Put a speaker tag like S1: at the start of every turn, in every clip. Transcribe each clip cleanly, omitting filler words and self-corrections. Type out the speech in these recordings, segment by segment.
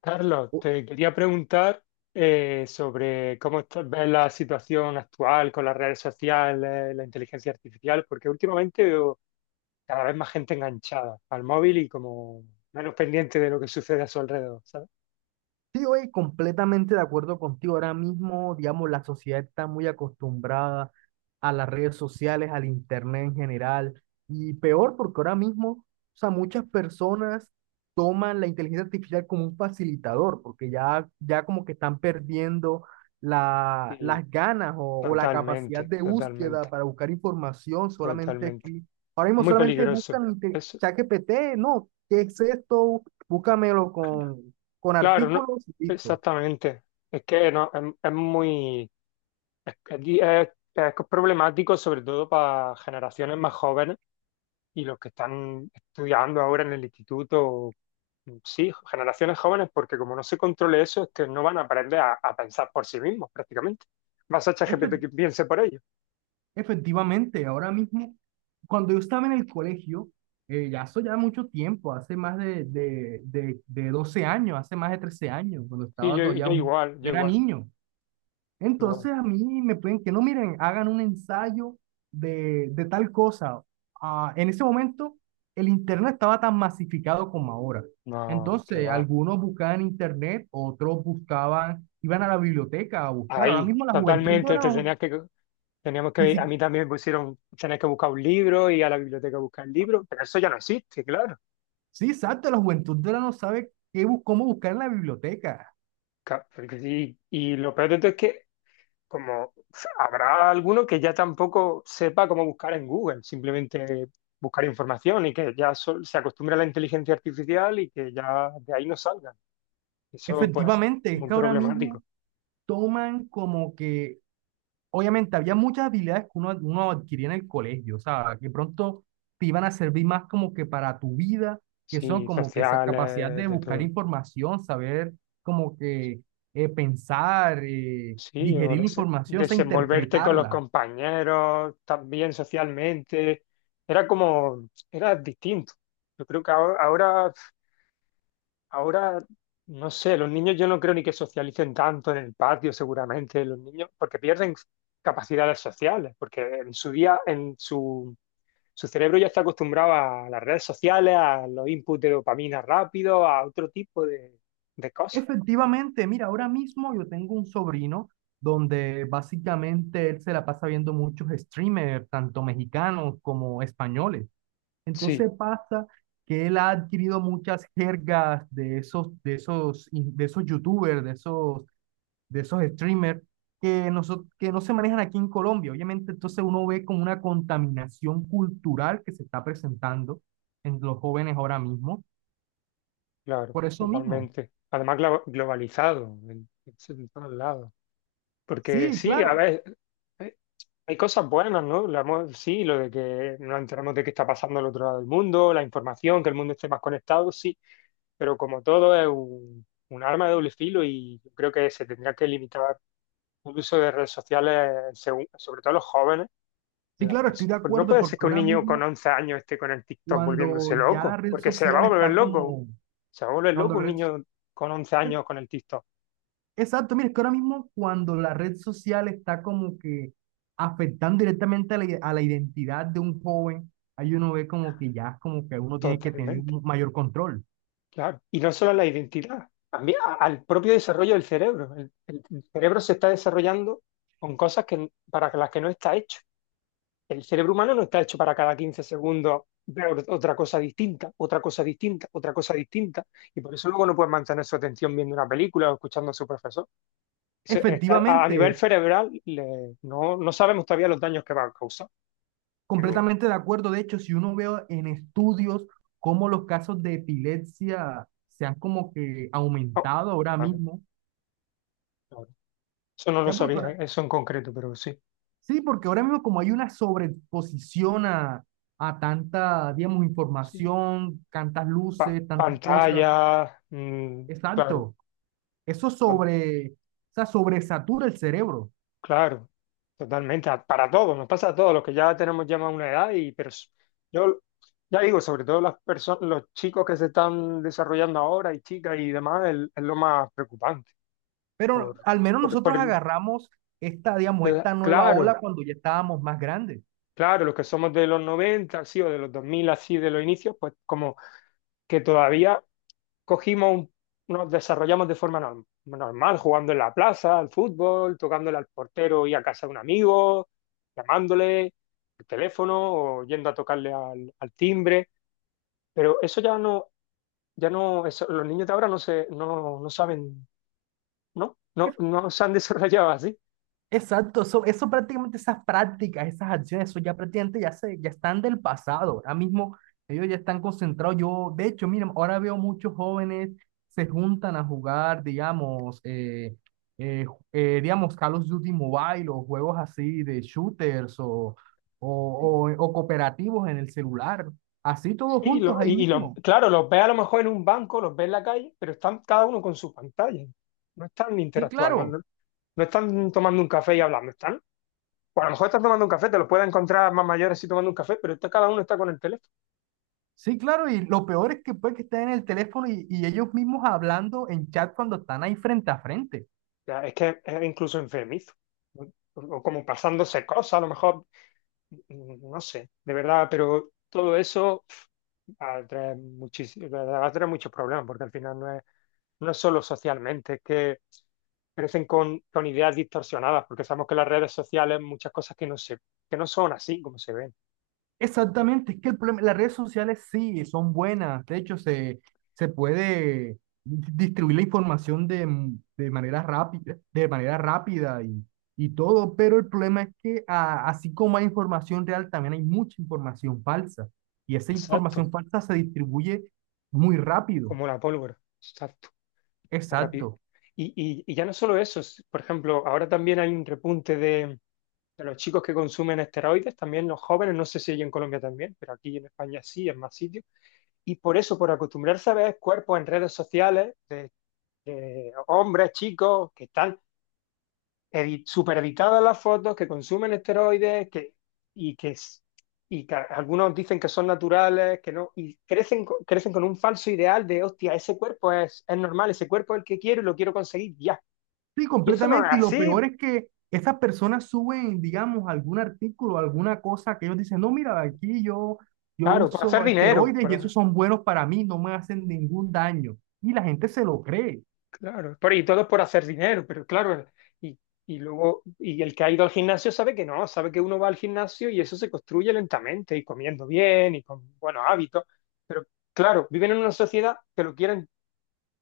S1: Carlos,
S2: Oh,
S1: te quería preguntar sobre cómo ves la situación actual con las redes sociales, la inteligencia artificial, porque últimamente veo cada vez más gente enganchada al móvil y como menos pendiente de lo que sucede a su alrededor, ¿sabes?
S2: sí, oye, completamente de acuerdo contigo. Ahora mismo, digamos, la sociedad está muy acostumbrada a las redes sociales, al internet en general, y peor porque ahora mismo, o sea, muchas personas toman la inteligencia artificial como un facilitador, porque ya como que están perdiendo
S1: Y
S2: las ganas o la capacidad
S1: totalmente,
S2: de búsqueda
S1: totalmente,
S2: para buscar información solamente
S1: totalmente.
S2: aquí. Ahora
S1: Es
S2: mismo
S1: muy
S2: solamente
S1: peligroso. Eso,
S2: ChatGPT, no, ¿qué es esto? Búscamelo con
S1: claro, no,
S2: artículos, listo.
S1: exactamente. Es que no, es muy, es, es- es problemático sobre todo para generaciones más jóvenes y los que están estudiando ahora en el instituto, sí, generaciones jóvenes, porque como no se controle eso, es que no van a aprender a pensar por sí mismos prácticamente. Vas a
S2: Efe-
S1: ChatGPT que piense por ellos.
S2: Efectivamente, ahora mismo, cuando yo estaba en el colegio, ya eso ya mucho tiempo, hace más de 12 años, hace más de 13 años, cuando
S1: Y
S2: estaba
S1: yo, yo igual, yo
S2: era
S1: igual,
S2: niño.
S1: igual.
S2: Entonces a mí me pueden que no, miren, hagan un ensayo de tal cosa. Ah, en ese momento el internet estaba tan masificado como ahora.
S1: No, que
S2: Entonces
S1: va.
S2: algunos buscaban en internet, otros buscaban, iban a la biblioteca a buscar. Ahora
S1: Ahí,
S2: mismo la juventud de
S1: totalmente,
S2: ahora
S1: te
S2: no,
S1: tenías que, teníamos
S2: ni si-
S1: que, a mí también me pusieron, tenías que buscar un libro y a la biblioteca buscar el libro, pero eso ya no existe, claro.
S2: sí, exacto, la juventud de ahora no sabe qué, cómo buscar en la biblioteca.
S1: Porque sí. Y lo peor de todo es que como habrá alguno que ya tampoco sepa cómo buscar en Google, simplemente buscar información y que ya se acostumbre a la inteligencia artificial y que ya de ahí no salgan. Eso pues
S2: Efectivamente, es
S1: muy
S2: que ahora mismo
S1: problemático.
S2: toman como que obviamente había muchas habilidades que uno adquiría en el colegio, o sea, que pronto te iban a servir más como que para tu vida, que son
S1: Sí,
S2: como que esa capacidad
S1: sociales,
S2: de
S1: de
S2: buscar
S1: todo.
S2: información, saber como que pensar,
S1: Sí, o
S2: digerir la información, o sea,
S1: desenvolverte con los
S2: interpretarla.
S1: compañeros, también socialmente. Era como, era distinto. Yo creo que ahora, Ahora, no sé, los niños yo no creo ni que socialicen tanto en el patio, seguramente, los niños, porque pierden capacidades sociales, porque en su día, su cerebro ya está acostumbrado a las redes sociales, a los inputs de dopamina rápido, a otro tipo de cosas.
S2: Efectivamente, mira, ahora mismo yo tengo un sobrino donde básicamente él se la pasa viendo muchos streamers, tanto mexicanos como españoles.
S1: Sí,
S2: Entonces pasa que él ha adquirido muchas jergas de esos youtubers, de esos streamers que, que no se manejan aquí en Colombia. Obviamente, entonces uno ve como una contaminación cultural que se está presentando en los jóvenes ahora mismo.
S1: claro,
S2: Por eso mismo.
S1: totalmente. Además, globalizado en todos lados. Porque
S2: Sí,
S1: sí, a
S2: claro.
S1: ver, eh, hay cosas buenas, ¿no? Sí, lo de que nos enteramos de qué está pasando al otro lado del mundo, la información, que el mundo esté más conectado, sí, pero como todo es un arma de doble filo y yo creo que se tendría que limitar el uso de redes sociales, sobre todo los jóvenes.
S2: Sí, claro, estoy de
S1: Pues no
S2: acuerdo
S1: puede ser
S2: porque
S1: que un
S2: ahora
S1: niño con
S2: mismo
S1: 11 años esté con el TikTok
S2: cuando
S1: volviéndose
S2: ya la
S1: loco,
S2: red
S1: porque se va
S2: social
S1: a volver
S2: está
S1: loco,
S2: como,
S1: se va a volver
S2: cuando
S1: loco
S2: la
S1: un
S2: red,
S1: niño con 11 años con el TikTok,
S2: exacto, mira, es que ahora mismo cuando la red social está como que afectando directamente a a la identidad de un joven, ahí uno ve como que ya es como que uno tiene que tener
S1: totalmente.
S2: un mayor control.
S1: Claro. Y no solo a la identidad, también al propio desarrollo del cerebro. El cerebro se está desarrollando con cosas que, para las que no está hecho. El cerebro humano no está hecho para cada 15 segundos ver otra cosa distinta, otra cosa distinta, otra cosa distinta. Y por eso luego no puedes mantener su atención viendo una película o escuchando a su profesor. A nivel
S2: Efectivamente,
S1: cerebral no, no sabemos todavía los daños que va a causar, pero
S2: completamente de acuerdo. De hecho, si uno ve en estudios cómo los casos de epilepsia se han como que
S1: oh,
S2: aumentado ahora
S1: vale,
S2: mismo,
S1: vale. Eso no lo
S2: ya porque
S1: sabía,
S2: ahora,
S1: eso en concreto, pero
S2: sí, porque ahora mismo como hay una sobreexposición a tanta, digamos,
S1: sí.
S2: información, tantas luces, tantas cosas.
S1: Pantallas. Claro,
S2: Exacto. Eso
S1: to-
S2: sobre, o sea, sobresatura el cerebro.
S1: claro, totalmente, para todos, nos pasa a todos los que ya tenemos ya más una edad y pero yo ya digo, sobre todo las personas, los chicos que se están desarrollando ahora y chicas y demás, es, lo más preocupante
S2: Pero
S1: por,
S2: al menos
S1: por
S2: nosotros agarramos esta, digamos, esta nueva ola
S1: claro,
S2: cuando ya estábamos más grandes.
S1: claro, los que somos de los 90 así, o de los 2000 así, de los inicios, pues como que todavía cogimos un- nos desarrollamos de forma normal, jugando en la plaza, al fútbol, tocándole al portero y a casa de un amigo, llamándole al teléfono o yendo a tocarle al, al timbre. Pero eso ya no, ya no, los niños de ahora no se, no, no saben, ¿no? No, no se han desarrollado así.
S2: Exacto, eso prácticamente, esas prácticas, esas acciones, eso ya prácticamente ya están del pasado. Ahora mismo ellos ya están concentrados. Yo, de hecho, miren, ahora veo muchos jóvenes se juntan a jugar, digamos, digamos, Call of Duty Mobile o juegos así de shooters o cooperativos en el celular, así todos juntos ahí mismo.
S1: Claro, los ves a lo mejor en un banco, los ves en la calle, pero están cada uno con su pantalla. No están
S2: Sí,
S1: interactuando,
S2: claro.
S1: no, no están tomando un café y hablando, están. Pues a lo mejor estás tomando un café, te los puedes encontrar más mayores si tomando un café, pero cada uno está con el teléfono.
S2: Sí, claro, y lo peor es que puede que estén en el teléfono y ellos mismos hablando en chat cuando están ahí frente a frente.
S1: O sea, es que es incluso enfermizo. ¿No? O como pasándose cosas, a lo mejor, no sé, de verdad, pero todo eso pf, atrae muchísimo, atrae muchos problemas, porque al final no es, no es solo socialmente, es que crecen con ideas distorsionadas, porque sabemos que las redes sociales muchas cosas que no se, que no son así como se ven.
S2: Exactamente, es que el problema, las redes sociales sí son buenas, se puede distribuir la información de manera rápida, y todo, pero el problema es que así como hay información real, también hay mucha información falsa y esa
S1: Exacto,
S2: información falsa se distribuye muy rápido.
S1: como la pólvora. Exacto. A
S2: Exacto.
S1: y ya no solo eso, por ejemplo, ahora también hay un repunte de los chicos que consumen esteroides, también los jóvenes, no sé si hay en Colombia también, pero aquí en España sí, en más sitios. Y por eso, por acostumbrarse a ver cuerpos en redes sociales de hombres, chicos, que están supereditadas las fotos, que consumen esteroides que, y que, y que algunos dicen que son naturales, que no, y crecen, crecen con un falso ideal de, hostia, ese cuerpo es normal, ese cuerpo es el que quiero y lo quiero conseguir ya.
S2: Sí,
S1: Y eso no es
S2: completamente. Y lo
S1: así,
S2: peor es que esas personas suben, digamos, algún artículo, alguna cosa que ellos dicen, no, mira, yo
S1: claro, por hacer
S2: uso
S1: dinero,
S2: esteroides y esos son buenos para mí, no me hacen ningún daño. Y la gente se lo cree.
S1: claro, por, y todo es por hacer dinero, pero claro, y, y luego, y el que ha ido al gimnasio sabe que no, sabe que uno va al gimnasio y eso se construye lentamente y comiendo bien y con buenos hábitos, pero claro, viven en una sociedad que lo quieren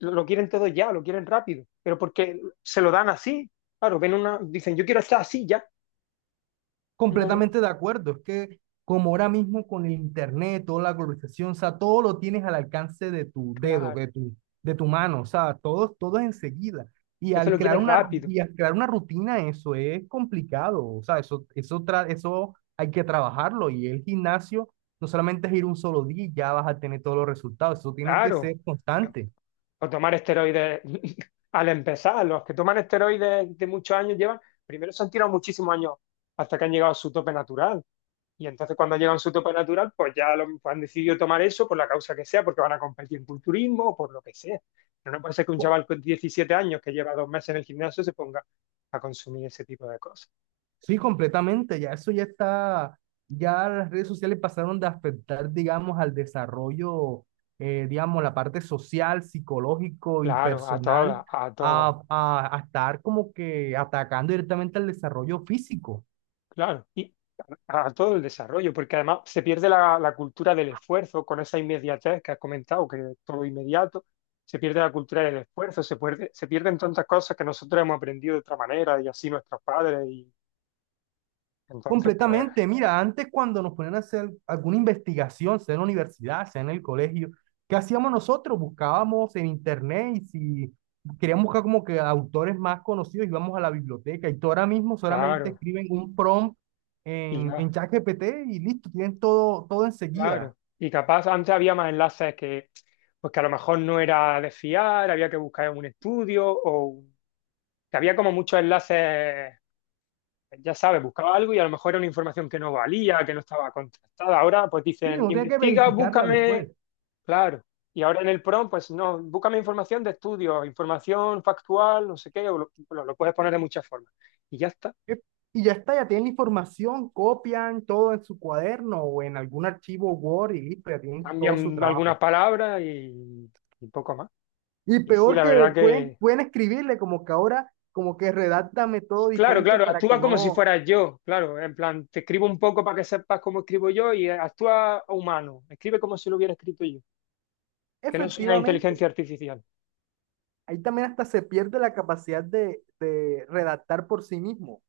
S1: lo quieren todo ya, lo quieren rápido, pero porque se lo dan así. Claro, ven una, dicen, yo quiero estar así ya. No,
S2: Completamente de acuerdo, es que como ahora mismo con el internet, toda la globalización, o sea, todo lo tienes al alcance de tu dedo,
S1: claro.
S2: de tu mano, o sea, todo, todo es enseguida. Y
S1: Entonces
S2: al
S1: lo
S2: crear
S1: quieren rápido.
S2: una rutina, eso es complicado, o sea, eso hay que trabajarlo. Y el gimnasio no solamente es ir un solo día y ya vas a tener todos los resultados, eso tiene que
S1: Claro.
S2: ser constante.
S1: O tomar esteroides al empezar. Los que toman esteroides de muchos años llevan, primero se han tirado muchísimos años hasta que han llegado a su tope natural. Y entonces cuando llegan a su tope natural, pues ya lo, pues han decidido tomar eso por la causa que sea, porque van a competir en culturismo o por lo que sea. Pero no puede ser que un chaval con 17 años que lleva 2 meses en el gimnasio se ponga a consumir ese tipo de cosas.
S2: Sí, completamente. Ya las redes sociales pasaron de afectar, digamos, al desarrollo, digamos, la parte social, psicológico y
S1: Claro, a
S2: personal,
S1: todas, a todas.
S2: a estar como que atacando directamente al desarrollo físico.
S1: Claro, y a todo el desarrollo, porque además se pierde la, la cultura del esfuerzo con esa inmediatez que has comentado, que todo inmediato, se pierde la cultura del esfuerzo, se pierde, se pierden tantas cosas que nosotros hemos aprendido de otra manera y así nuestros padres, y entonces, pues,
S2: Completamente, mira, antes cuando nos ponían a hacer alguna investigación, sea en la universidad, sea en el colegio, ¿qué hacíamos nosotros? Buscábamos en internet y si queríamos buscar como que autores más conocidos, íbamos a la biblioteca y tú ahora mismo solamente
S1: claro,
S2: escriben un prompt
S1: y
S2: en
S1: ya,
S2: ChatGPT y listo, tienen todo, todo enseguida.
S1: claro. Y capaz antes había más enlaces que, pues que a lo mejor no era de fiar, había que buscar un estudio o un que había como muchos enlaces, ya sabes, buscaba algo y a lo mejor era una información que no valía, que no estaba contrastada. Ahora pues
S2: Sí,
S1: dicen,
S2: no tienen que
S1: investiga,
S2: verificarla
S1: búscame,
S2: después.
S1: claro. Y ahora en el PROM, pues no, búscame información de estudios, información factual, no sé qué, o lo, lo puedes poner de muchas formas. Y ya está.
S2: Eh, Y ya está, ya tienen la información, copian todo en su cuaderno o en algún archivo Word y listo, ya tienen todo su
S1: Cambian algunas
S2: trabajo.
S1: palabras y poco más.
S2: Y
S1: Y sí,
S2: peor
S1: la
S2: que
S1: verdad que,
S2: pueden escribirle como que ahora, como que redáctame todo
S1: claro,
S2: diferente
S1: claro,
S2: para que
S1: actúa como si
S2: no,
S1: fueras yo, claro, en plan, te escribo un poco para que sepas cómo escribo yo y actúa humano, escribe como si lo hubiera escrito yo, que no soy una
S2: efectivamente,
S1: inteligencia artificial.
S2: ahí también hasta se pierde la capacidad de redactar por sí mismo.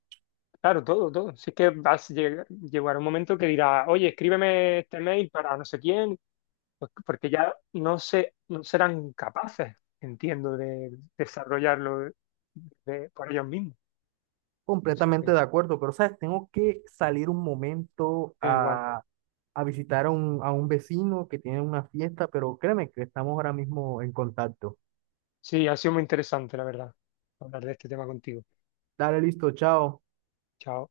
S1: Claro, todo, todo. Si es que vas a llegar, llegará un momento que dirá, oye, escríbeme este mail para no sé quién, pues, porque ya no sé, no serán capaces, entiendo, de desarrollarlo por ellos mismos. O sea,
S2: Completamente
S1: que
S2: de acuerdo, pero sabes, tengo que salir un momento
S1: da igual.
S2: a visitar a a un vecino que tiene una fiesta, pero créeme que estamos ahora mismo en contacto.
S1: Sí, ha sido muy interesante, la verdad, hablar de este tema contigo.
S2: Dale, listo, chao.
S1: Chao.